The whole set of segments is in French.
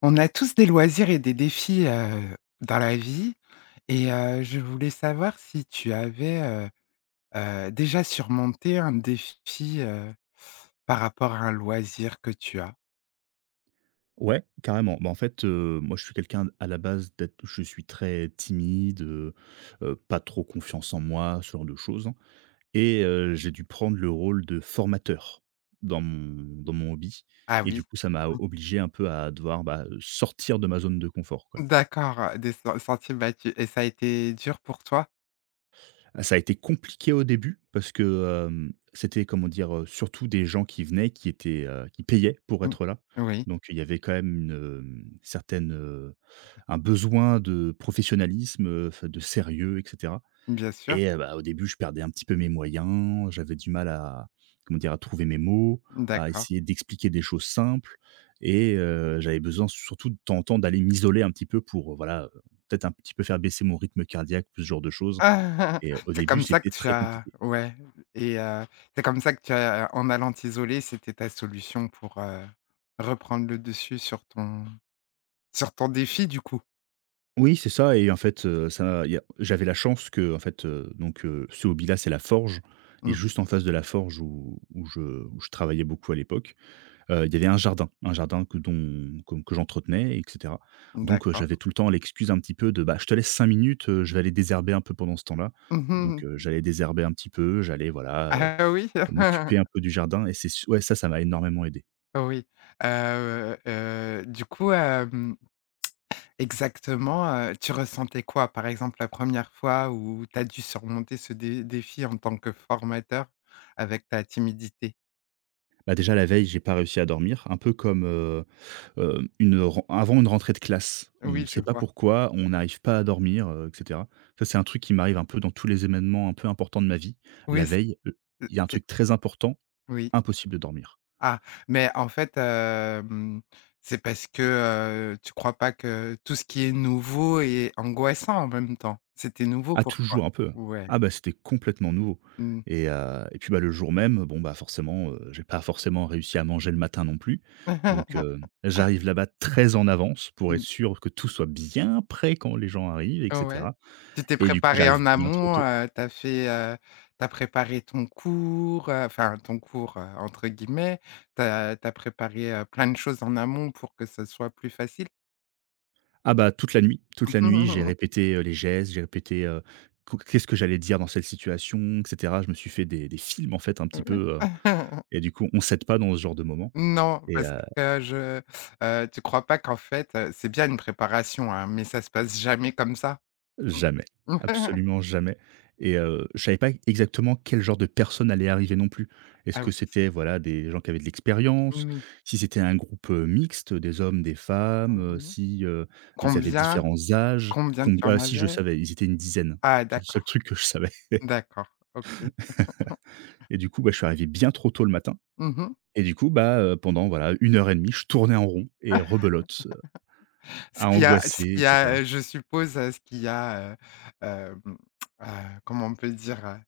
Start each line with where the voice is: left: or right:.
left: On a tous des loisirs et des défis, dans la vie et je voulais savoir si tu avais, déjà surmonté un défi, par rapport à un loisir que tu as?
right: Ouais, carrément. Bah, en fait, moi, je suis quelqu'un à la base d'être je suis très timide, pas trop confiance en moi, ce genre de choses, hein, et j'ai dû prendre le rôle de formateur dans mon hobby
left: Ah
right: et
left: oui.
right: du coup, ça m'a
left: Mmh.
right: obligé un peu à devoir, bah, sortir de ma zone de confort, quoi.
left: D'accord, des sentiers battus et ça a été dur pour toi?
right: Ah, ça a été compliqué au début parce que, c'était, comment dire? Surtout des gens qui venaient, qui payaient pour
left: Mmh.
right: être là.
left: Oui.
right: Donc il y avait quand même un besoin de professionnalisme, enfin de sérieux, et cetera,
left: Bien sûr,
right: et bah, au début, je perdais un petit peu mes moyens, j'avais du mal à, comment dire? À trouver mes mots, à
left: d'accord.
right: essayer d'expliquer des choses simples, et j'avais besoin surtout de temps en temps d'aller m'isoler un petit peu pour, voilà, peut-être un petit peu faire baisser mon rythme cardiaque, ce genre de choses,
left: Ah,
right: et au
left: C'est
right: début,
left: comme ça que
right: c'était
left: tu
right: très
left: as
right: compliqué.
left: ouais et c'est comme ça que tu as, en allant t'isoler, c'était ta solution pour, reprendre le dessus sur ton défi du coup?
right: Oui, c'est ça. Et en fait, ça y a j'avais la chance que, en fait, donc ce hobby-là, c'est la forge, et
left: Mmh,
right: juste en face de la forge où je travaillais beaucoup à l'époque. Il y avait un jardin que dont que j'entretenais, et cetera. Donc j'avais
left: d'accord.
right: tout le temps l'excuse un petit peu de: «Bah, je te laisse 5 minutes, je vais aller désherber un peu pendant ce temps-là», et donc
left: Mmh.
right: j'allais désherber un petit peu, j'allais, voilà,
left: Ah oui?
right: m'occuper un peu du jardin. Et c'est su ouais, ça m'a énormément aidé.
left: Oui, du coup, exactement, tu ressentais quoi, par exemple, la première fois où tu as dû surmonter ce dé défi en tant que formateur avec ta timidité?
right: Bah, déjà la veille, j'ai pas réussi à dormir, un peu comme, une ren avant une rentrée de classe. On
left: Oui, je
right: sait pas
left: vois.
right: pourquoi, on n'arrive pas à dormir, et cetera. Ça, c'est un truc qui m'arrive un peu dans tous les événements un peu importants de ma vie.
left: Oui.
right: La veille, il y a un
left: C'est
right: truc très important,
left: Oui.
right: impossible de dormir.
left: Ah, mais en fait, c'est parce que, tu crois pas que tout ce qui est nouveau est angoissant en même temps? C'était nouveau
right: Ah,
left: pour toi?
right: toujours un peu, hein.
left: Ouais.
right: Ah bah, c'était complètement nouveau,
left: Mmh.
right: et puis, bah, le jour même, bon, bah, forcément, j'ai pas forcément réussi à manger le matin non plus. Donc
left: Mmh.
right: j'arrive là-bas très en avance pour être sûr que tout soit bien prêt quand les gens arrivent, et
left: Ouais.
right: cetera,
left: Tu t'es
right: et du coup,
left: préparé
right: j'arrive
left: en
right: bien trop
left: amont,
right: tôt.
left: tu préparé ton cours, enfin ton cours, entre guillemets. T'as préparé, plein de choses en amont pour que ce soit plus facile?
right: Ah bah, toute la nuit, j'ai répété, les gestes, j'ai répété, co qu'est-ce que j'allais dire dans cette situation, et cetera. Je me suis fait des films, en fait, un petit
left: Ouais.
right: peu, et du coup, on s'aide pas dans ce genre de moment.
left: Non, parce que je tu crois pas qu'en fait, c'est bien une préparation, hein, mais ça se passe jamais comme ça.
right: Jamais,
left: Mmh.
right: absolument jamais. Et je savais pas exactement quel genre de personnes allait arriver non plus. Est-ce
left: Ah
right: que
left: oui,
right: c'était, voilà, des gens qui avaient de l'expérience?
left: oui.
right: Si c'était un groupe, mixte, des hommes, des femmes,
left: Mmh.
right: si, ils avaient
left: Combien
right: différents âges?
left: combien
right: Comb
left: tu
right: Ah
left: en
right: si, je
left: avais?
right: savais, ils étaient une dizaine.
left: Ah
right: C'est le seul
left: d'accord,
right: truc que je savais.
left: d'accord, OK.
right: Et du coup, bah, je suis arrivé bien trop tôt le matin,
left: Mmh.
right: et du coup, bah, pendant, voilà, 1 h 30, je tournais en rond et rebelote, à angoisser, et cetera.
left: Je suppose, ce qui a, hem, heu, comment on peut dire? Heu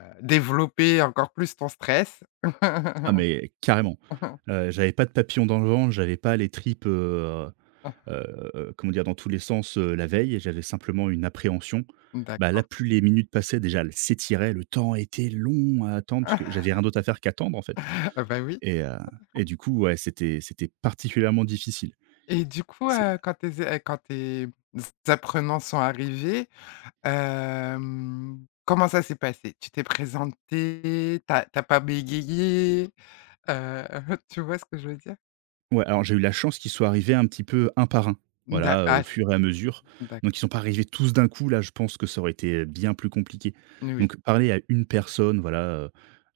left: heu, Développé encore plus ton stress.
right: Ah mais carrément. J'avais pas de papillons dans le ventre, j'avais pas les tripes, comment dire? Dans tous les sens, la veille, j'avais simplement une appréhension. Bah, là,
left: D'accord.
right: plus les minutes passaient, déjà, elles s'étiraient, le temps était long à attendre parce que j'avais rien d'autre à faire qu'attendre, en fait.
left: Ah bah oui.
right: Et heu et du coup, ouais, c'était particulièrement difficile.
left: Et du coup, quand tes apprenants sont arrivés, comment ça s'est passé? Tu t'es présenté, t'as as pas bégayé, heu, tu vois ce que je veux dire?
right: Ouais, alors j'ai eu la chance qu'ils soient arrivés un petit peu un par un,
left: D'a
right: voilà, au
left: ah c'est
right: fur et à mesure.
left: bon,
right: Donc ils
left: d'accord,
right: sont pas arrivés tous d'un coup, là, je pense que ça aurait été bien plus compliqué.
left: oui, oui.
right: Donc parler à une personne, voilà, heu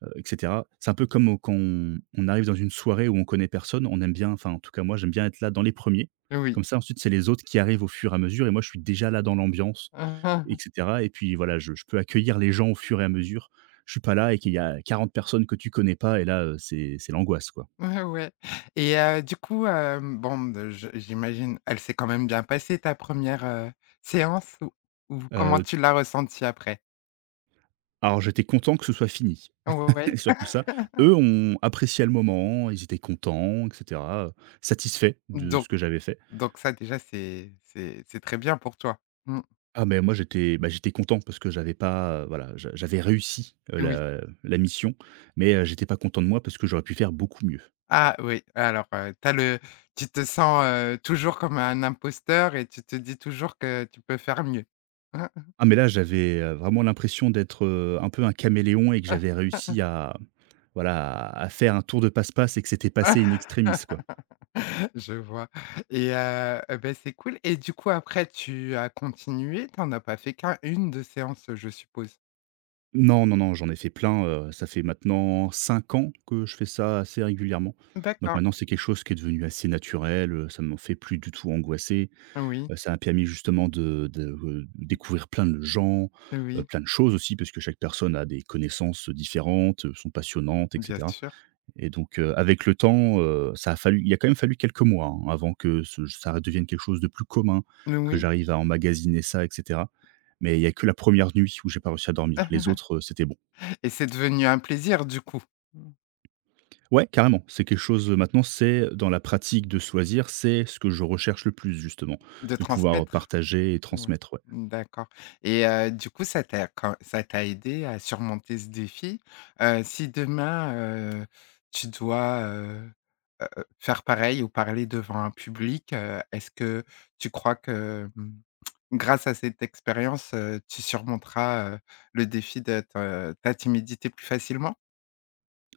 right: heu, et cetera. C'est un peu comme au quand on arrive dans une soirée où on connaît personne, on aime bien, enfin, en tout cas moi, j'aime bien être là dans les premiers. Comme ça, ensuite, c'est les autres qui arrivent au fur et à mesure et moi, je suis déjà là dans l'ambiance, et cetera, et puis voilà, je peux accueillir les gens au fur et à mesure. Je suis pas là et qu'il y a 40 personnes que tu connais pas, et là, c'est l'angoisse, quoi.
left: Ouais. Et du coup, bon, de je j'imagine, elle s'est quand même bien passée ta première re séance ou comment
right: Heu
left: tu l'as ressentie après?
right: Alors, j'étais content que ce soit fini,
left: Ouais,
right: surtout ça. Eux ont apprécié le moment, ils étaient contents, et cetera, satisfaits de ce
left: donc
right: que j'avais fait.
left: Donc ça déjà c'est très bien pour toi. Mmh,
right: Ah mais moi, j'étais, bah, j'étais content parce que j'avais pas, voilà, j'avais réussi,
left: oui.
right: la mission, mais j'étais pas content de moi parce que j'aurais pu faire beaucoup mieux.
left: Ah oui, alors, tu te sens, toujours comme un imposteur et tu te dis toujours que tu peux faire mieux, hein?
right: Ah mais là, j'avais, vraiment l'impression d'être, un peu un caméléon et que j'avais réussi à, voilà, à faire un tour de passe-passe et que c'était passé in extremis, quoi.
left: Je vois. Et et beh, c'est cool. Et du coup, après tu as continué? Tu en as pas fait qu'un, une, de séance, je suppose?
right: Non, non, non, j'en ai fait plein, ça fait maintenant 5 ans que je fais ça assez régulièrement. Donc
left: D'accord.
right: maintenant, c'est quelque chose qui est devenu assez naturel, ça ne m'en fait plus du tout angoisser.
left: Oui,
right: Ça m'a permis justement de découvrir plein de gens,
left: oui,
right: plein de choses aussi parce que chaque personne a des connaissances différentes, sont passionnantes, et
left: bien
right: cetera.
left: sûr.
right: Et donc, avec le temps, ça a fallu il a quand même fallu quelques mois, hein, avant que ce ça devienne quelque chose de plus commun, que
left: Oui.
right: j'arrive à emmagasiner ça, et cetera. Mais il y a que la première nuit où j'ai pas réussi à dormir. Les autres, c'était bon.
left: Et c'est devenu un plaisir du coup,
right: Ouais, carrément. C'est quelque chose, maintenant, c'est dans la pratique de choisir. C'est ce que je recherche le plus, justement,
left: de
right: de pouvoir
left: transmettre?
right: partager et
left: Ouais.
right: transmettre, ouais.
left: D'accord. Et du coup, ça t'a aidé à surmonter ce défi? Si demain, tu dois, faire pareil ou parler devant un public, est-ce que tu crois que, mmh, grâce à cette expérience, tu surmonteras, le défi de te ta timidité plus facilement?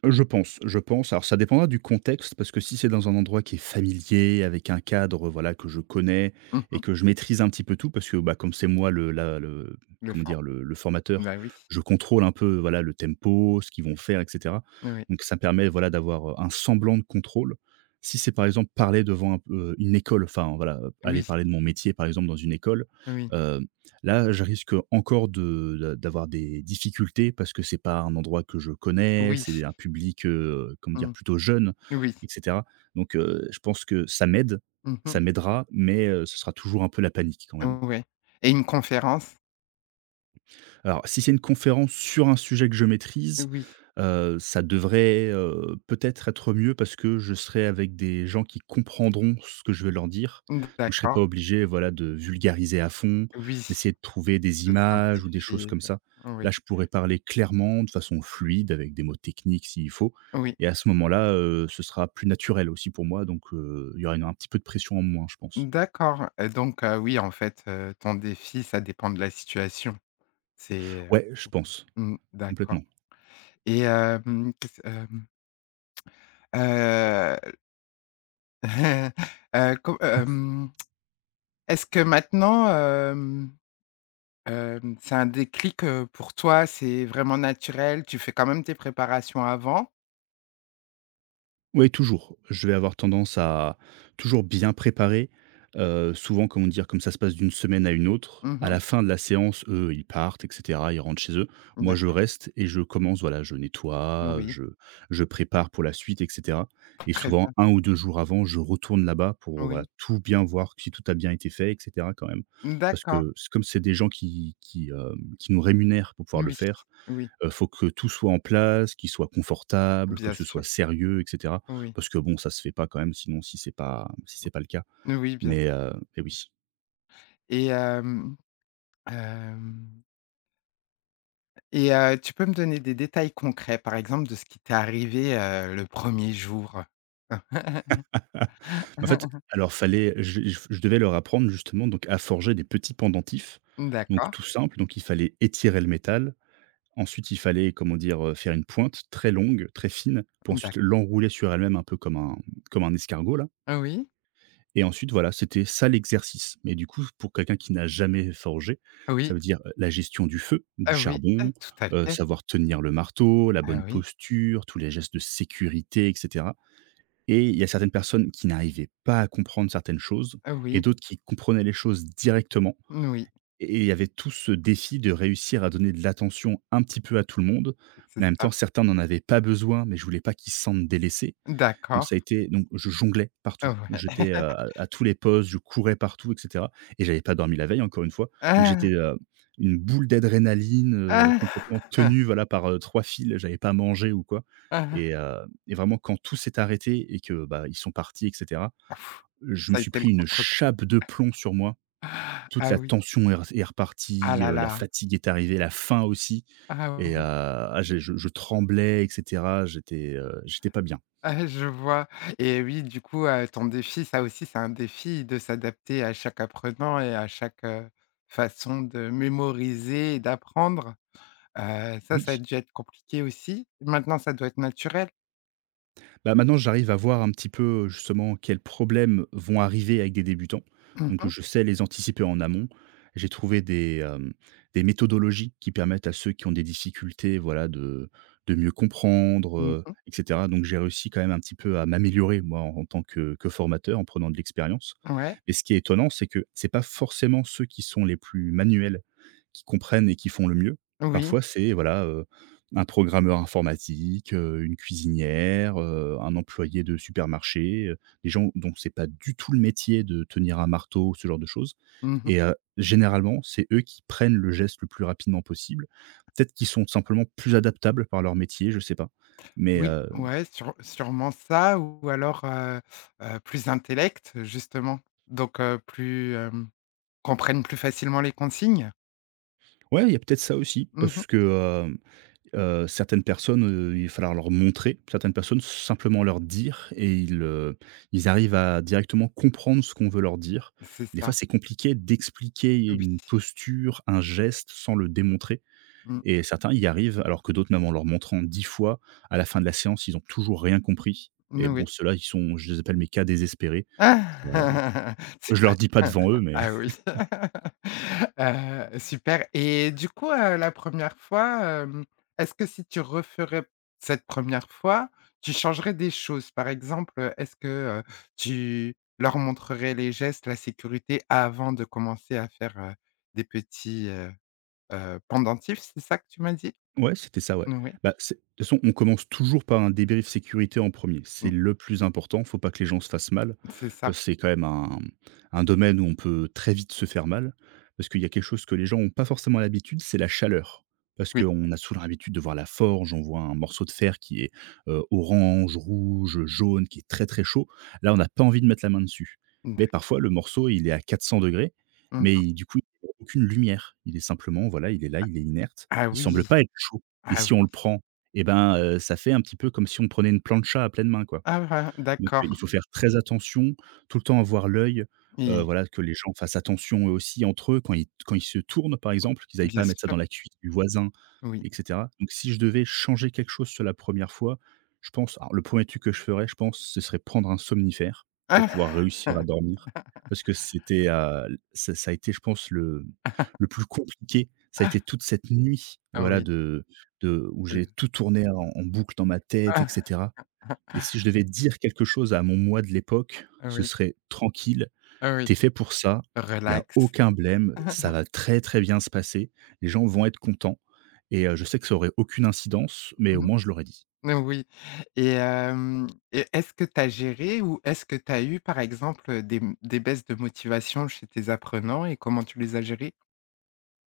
right: Je pense, je pense. Alors, ça dépendra du contexte, parce que si c'est dans un endroit qui est familier, avec un cadre, voilà, que je connais et
left: Mmh.
right: que je maîtrise un petit peu tout, parce que, bah, comme c'est moi le la le
left: Le
right: comment
left: fond.
right: dire? Le formateur,
left: Bah, oui.
right: je contrôle un peu, voilà, le tempo, ce qu'ils vont faire, et cetera.
left: Oui.
right: Donc ça permet, voilà, d'avoir, un semblant de contrôle. Si c'est, par exemple, parler devant un p une école, enfin, voilà, aller
left: Oui,
right: parler de mon métier, par exemple, dans une école,
left: oui,
right: euh, là, je risque encore de d'a d'avoir des difficultés parce que c'est pas un endroit que je connais,
left: oui.
right: c'est un public, comment dire?
left: Mmh.
right: Plutôt jeune,
left: Oui.
right: et cetera. Donc, je pense que ça m'aide,
left: Mmh.
right: ça m'aidera, mais, ce sera toujours un peu la panique quand même.
left: Ouais. Et une conférence?
right: Alors, si c'est une conférence sur un sujet que je maîtrise,
left: Oui.
right: ça devrait, peut-être être mieux parce que je serai avec des gens qui comprendront ce que je vais leur dire. Donc je serai pas
left: D'accord,
right: obligé, voilà, de vulgariser à fond,
left: oui,
right: d'essayer de trouver des
left: de
right: images ou des choses
left: simplifier,
right: comme ça. Là,
left: oui,
right: je pourrais parler clairement, de façon fluide, avec des mots techniques s'il faut,
left: oui.
right: et à ce moment-là, ce sera plus naturel aussi pour moi, donc il y aura une un petit peu de pression en moins, je pense.
left: D'accord, oui, en fait, ton défi, ça dépend de la situation. C'est
right: Ouais, je pense,
left: Mmh, d'accord.
right: complètement.
left: et hem, qu'est-ce hem, heu, heu, com hem, est-ce que maintenant, c'est un déclic, pour toi? C'est vraiment naturel? Tu fais quand même tes préparations avant?
right: Oui, toujours. Je vais avoir tendance à toujours bien préparer. Souvent, comment dire? Comme ça se passe d'une semaine à une autre, à
left: Mmh,
right: la fin de la séance, eux, ils partent, et cetera, ils rentrent chez eux. Moi, je
left: d'accord,
right: reste et je commence, voilà, je nettoie,
left: oui,
right: je prépare pour la suite, et cetera, et
left: très
right: souvent
left: bien,
right: 1 ou 2 jours avant, je retourne là-bas pour, voilà,
left: oui.
right: tout bien voir, si tout a bien été fait, et cetera, quand même. Parce
left: D'accord,
right: que c comme c'est des gens qui qui nous rémunèrent pour pouvoir le
left: oui,
right: faire,
left: oui,
right: Faut que tout soit en place, qu'il soit confortable, que
left: bien
right: ce
left: sûr.
right: soit sérieux, et cetera.
left: Oui,
right: Parce que bon, ça se fait pas quand même sinon, si c'est pas le cas.
left: oui, bien
right: Mais,
left: sûr.
right: heu, mais oui.
left: Et hem, hem et tu peux me donner des détails concrets, par exemple, de ce qui t'est arrivé, le premier jour?
right: En fait, alors fallait je devais leur apprendre, justement, donc à forger des petits pendentifs, donc
left: D'accord,
right: tout simple. Donc il fallait étirer le métal. Ensuite, il fallait, comment dire? Faire une pointe très longue, très fine pour ensuite
left: d'acc
right: l'enrouler sur elle-même un peu comme un escargot, là.
left: oui,
right: Et ensuite, voilà, c'était ça l'exercice. Mais du coup, pour quelqu'un qui n'a jamais forgé, ça
left: oui,
right: veut dire, la gestion du feu, du
left: ah oui, ah
right: charbon,
left: tout à fait,
right: savoir tenir le marteau, la
left: ah
right: bonne
left: oui,
right: posture, tous les gestes de sécurité, et cetera. Et il y a certaines personnes qui n'arrivaient pas à comprendre certaines choses
left: ah
right: et
left: oui,
right: d'autres qui comprenaient les choses directement.
left: oui,
right: Et il y avait tout ce défi de réussir à donner de l'attention un petit peu à tout le monde.
left: c'est
right: Mais en même
left: ça.
right: temps, certains n'en avaient pas besoin, mais je voulais pas qu'ils se sentent délaissés. Donc
left: D'accord,
right: ça a été, donc je jonglais
left: ah
right: partout.
left: ouais.
right: J'étais, à tous les postes, je courais partout, et cetera, et j'avais pas dormi la veille encore une fois. Donc j'étais,
left: Ah!
right: une boule d'adrénaline, complètement
left: Ah!
right: tenue, voilà, par, 3 fils. J'avais pas mangé ou quoi, et
left: Ah!
right: heu et vraiment quand tout s'est arrêté et que, bah, ils sont partis, et cetera, je me
left: Ça a
right: suis
left: été le
right: pris une
left: contre-coup.
right: chape de plomb sur moi. Toute
left: Ah
right: la
left: oui,
right: tension est re est
left: ah
right: repartie,
left: là
right: la
left: là,
right: fatigue est arrivée, la faim aussi,
left: ah
right: et heu,
left: oui.
right: ah, j'ai je tremblais, et cetera. J'étais, j'étais pas bien.
left: Ah, je vois. Et oui, du coup, ton défi, ça aussi, c'est un défi de s'adapter à chaque apprenant et à chaque, façon de mémoriser et d'apprendre. Ça,
right: Oui.
left: ça a dû être compliqué aussi. Maintenant, ça doit être naturel.
right: Bah, maintenant, j'arrive à voir un petit peu, justement, quels problèmes vont arriver avec des débutants.
left: Mmh
right: Donc
left: mh.
right: je sais les anticiper en amont. J'ai trouvé des, des méthodologies qui permettent à ceux qui ont des difficultés, voilà, de mieux comprendre,
left: Mmh.
right: et cetera. Donc j'ai réussi quand même un petit peu à m'améliorer, moi, en tant que formateur, en prenant de l'expérience.
left: Ouais.
right: Mais ce qui est étonnant, c'est que c'est pas forcément ceux qui sont les plus manuels qui comprennent et qui font le mieux.
left: Oui.
right: Parfois, c'est voilà, un programmeur informatique, une cuisinière, un employé de supermarché, des gens dont c'est pas du tout le métier de tenir un marteau, ce genre de choses,
left: Mmh.
right: et généralement, c'est eux qui prennent le geste le plus rapidement possible. Peut-être qu'ils sont simplement plus adaptables par leur métier, je sais pas. Mais
left: Oui,
right: heu,
left: ouais, sûrement ça, ou alors, plus intellect, justement, donc plus, comprennent plus facilement les consignes.
right: ouais, il y a peut-être ça aussi
left: Mmh.
right: parce que, certaines personnes, il va falloir leur montrer, certaines personnes simplement leur dire, et ils, ils arrivent à directement comprendre ce qu'on veut leur dire.
left: C'est
right: Et des fois,
left: ça.
right: c'est compliqué d'expliquer
left: Oui.
right: une posture, un geste sans le démontrer,
left: Mmh.
right: et certains y arrivent alors que d'autres, même en leur montrant 10 fois, à la fin de la séance, ils ont toujours rien compris. Et bon,
left: Oui.
right: ceux-là, ils sont je les appelle mes cas désespérés. Heu,
left: Ah! C'est
right: je leur
left: pas
right: dis pas devant eux, mais
left: ah oui. Super. Et du coup, la première fois, est-ce que si tu referais cette première fois, tu changerais des choses? Par exemple, est-ce que, heu, tu leur montrerais les gestes, la sécurité avant de commencer à faire, des petits, pendentifs, c'est ça que tu m'as dit?
right: ouais, c'était ça, ouais.
left: Oui,
right: Bah, c'est de toute façon, on commence toujours par un débrief sécurité en premier. C'est
left: mmh,
right: le plus important, faut pas que les gens se fassent mal.
left: c'est ça,
right: C'est quand même un domaine où on peut très vite se faire mal, parce qu'il y a quelque chose que les gens n'ont pas forcément l'habitude, c'est la chaleur. Parce
left: oui,
right: qu'on a souvent l'habitude de voir la forge, on voit un morceau de fer qui est, orange, rouge, jaune, qui est très, très chaud. Là, on n'a pas envie de mettre la main dessus. Mais
left: d'ac
right: parfois, le morceau, il est à 400 degrés, mais
left: mmh.
right: il, du coup, il y a aucune lumière. Il est simplement, voilà, il est là, il est inerte.
left: Ah
right: Il semble
left: oui,
right: pas être chaud, et
left: ah oui,
right: si on le prend, eh ben, ça fait un petit peu comme si on prenait une plancha à pleine main, quoi.
left: ah
right: Donc
left: d'accord,
right: il faut faire très attention, tout le temps avoir l'œil,
left: oui,
right: voilà, que les gens fassent attention eux aussi entre eux quand ils se tournent, par exemple, qu'ils aillent
left: bien
right: pas mettre ça
left: sûr,
right: dans la cuisse du voisin,
left: oui.
right: et cetera. Donc si je devais changer quelque chose sur la première fois, je pense, alors le premier truc que je ferais, je pense, ce serait prendre un somnifère pour pouvoir
left: Ah!
right: réussir à dormir. Parce que c'était, ça a été, je pense, le plus compliqué. Ça a été toute cette nuit,
left: Ah
right: voilà,
left: oui,
right: de où j'ai
left: heu,
right: tout tourné en boucle dans ma tête, et
left: ah!
right: cetera. Et si je devais dire quelque chose à mon moi de l'époque,
left: Ah
right: ce
left: oui,
right: serait: «Tranquille,
left: ah oui,
right: t'es fait pour ça, il y a
left: relax.
right: aucun blême, ça va très, très bien se passer, les gens vont être contents.» Je sais que ça aurait aucune incidence, mais au
left: Mmh.
right: moins je l'aurais dit.
left: Oui. Et est-ce que tu as géré ou est-ce que tu as eu, par exemple, des baisses de motivation chez tes apprenants et comment tu les as gérées?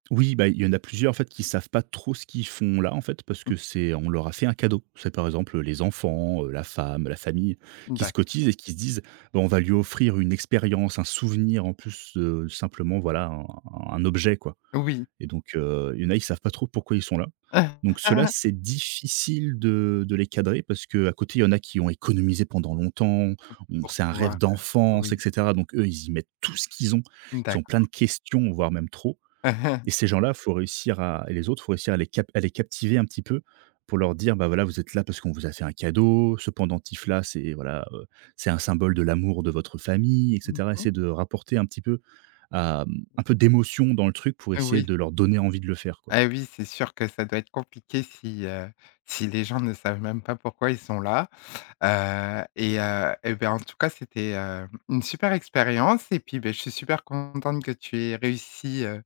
right: Oui, bah, il y en a plusieurs, en fait, qui savent pas trop ce qu'ils font là, en fait, parce que
left: D'accord.
right: c'est, on leur a fait un cadeau. C'est par exemple les enfants, la femme, la famille qui se cotisent et qui se disent: «Bah, on va lui offrir une expérience, un souvenir en plus, simplement voilà, un objet quoi.»
left: Oui.
right: Et donc, il y en a, ils savent pas trop pourquoi ils sont là. Donc ceux-là, c'est difficile de les cadrer, parce que à côté, il y en a qui ont économisé pendant longtemps, on
left: Pour
right: c'est un rêve
left: pouvoir
right: d'enfance, et
left: Oui,
right: cetera. Donc eux, ils y mettent tout ce qu'ils ont. Ils ont plein de
left: d'accord.
right: questions, voire même trop. Et ces gens-là, faut réussir à et les autres, faut réussir à les captiver un petit peu pour leur dire: «Bah, voilà, vous êtes là parce qu'on vous a fait un cadeau, ce pendentif-là, c'est voilà, c'est un symbole de l'amour de votre famille», et cetera.
left: Mmh.
right: Essayer de rapporter un petit peu, un peu d'émotion dans le truc pour essayer
left: Oui.
right: de leur donner envie de le faire, quoi.
left: Ah oui, c'est sûr que ça doit être compliqué si les gens ne savent même pas pourquoi ils sont là. Et ben, en tout cas, c'était, une super expérience et puis, ben je suis super contente que tu aies réussi,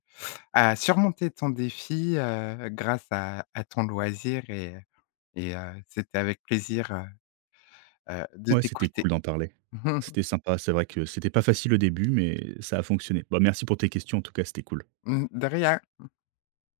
left: à surmonter ton défi, grâce à ton loisir et c'était avec plaisir, de
right: Ouais, c'était
left: t'écouter.
right: cool d'en parler. C'était sympa, c'est vrai que c'était pas facile au début, mais ça a fonctionné. Bah, merci pour tes questions en tout cas, c'était cool.
left: Mmh, de rien.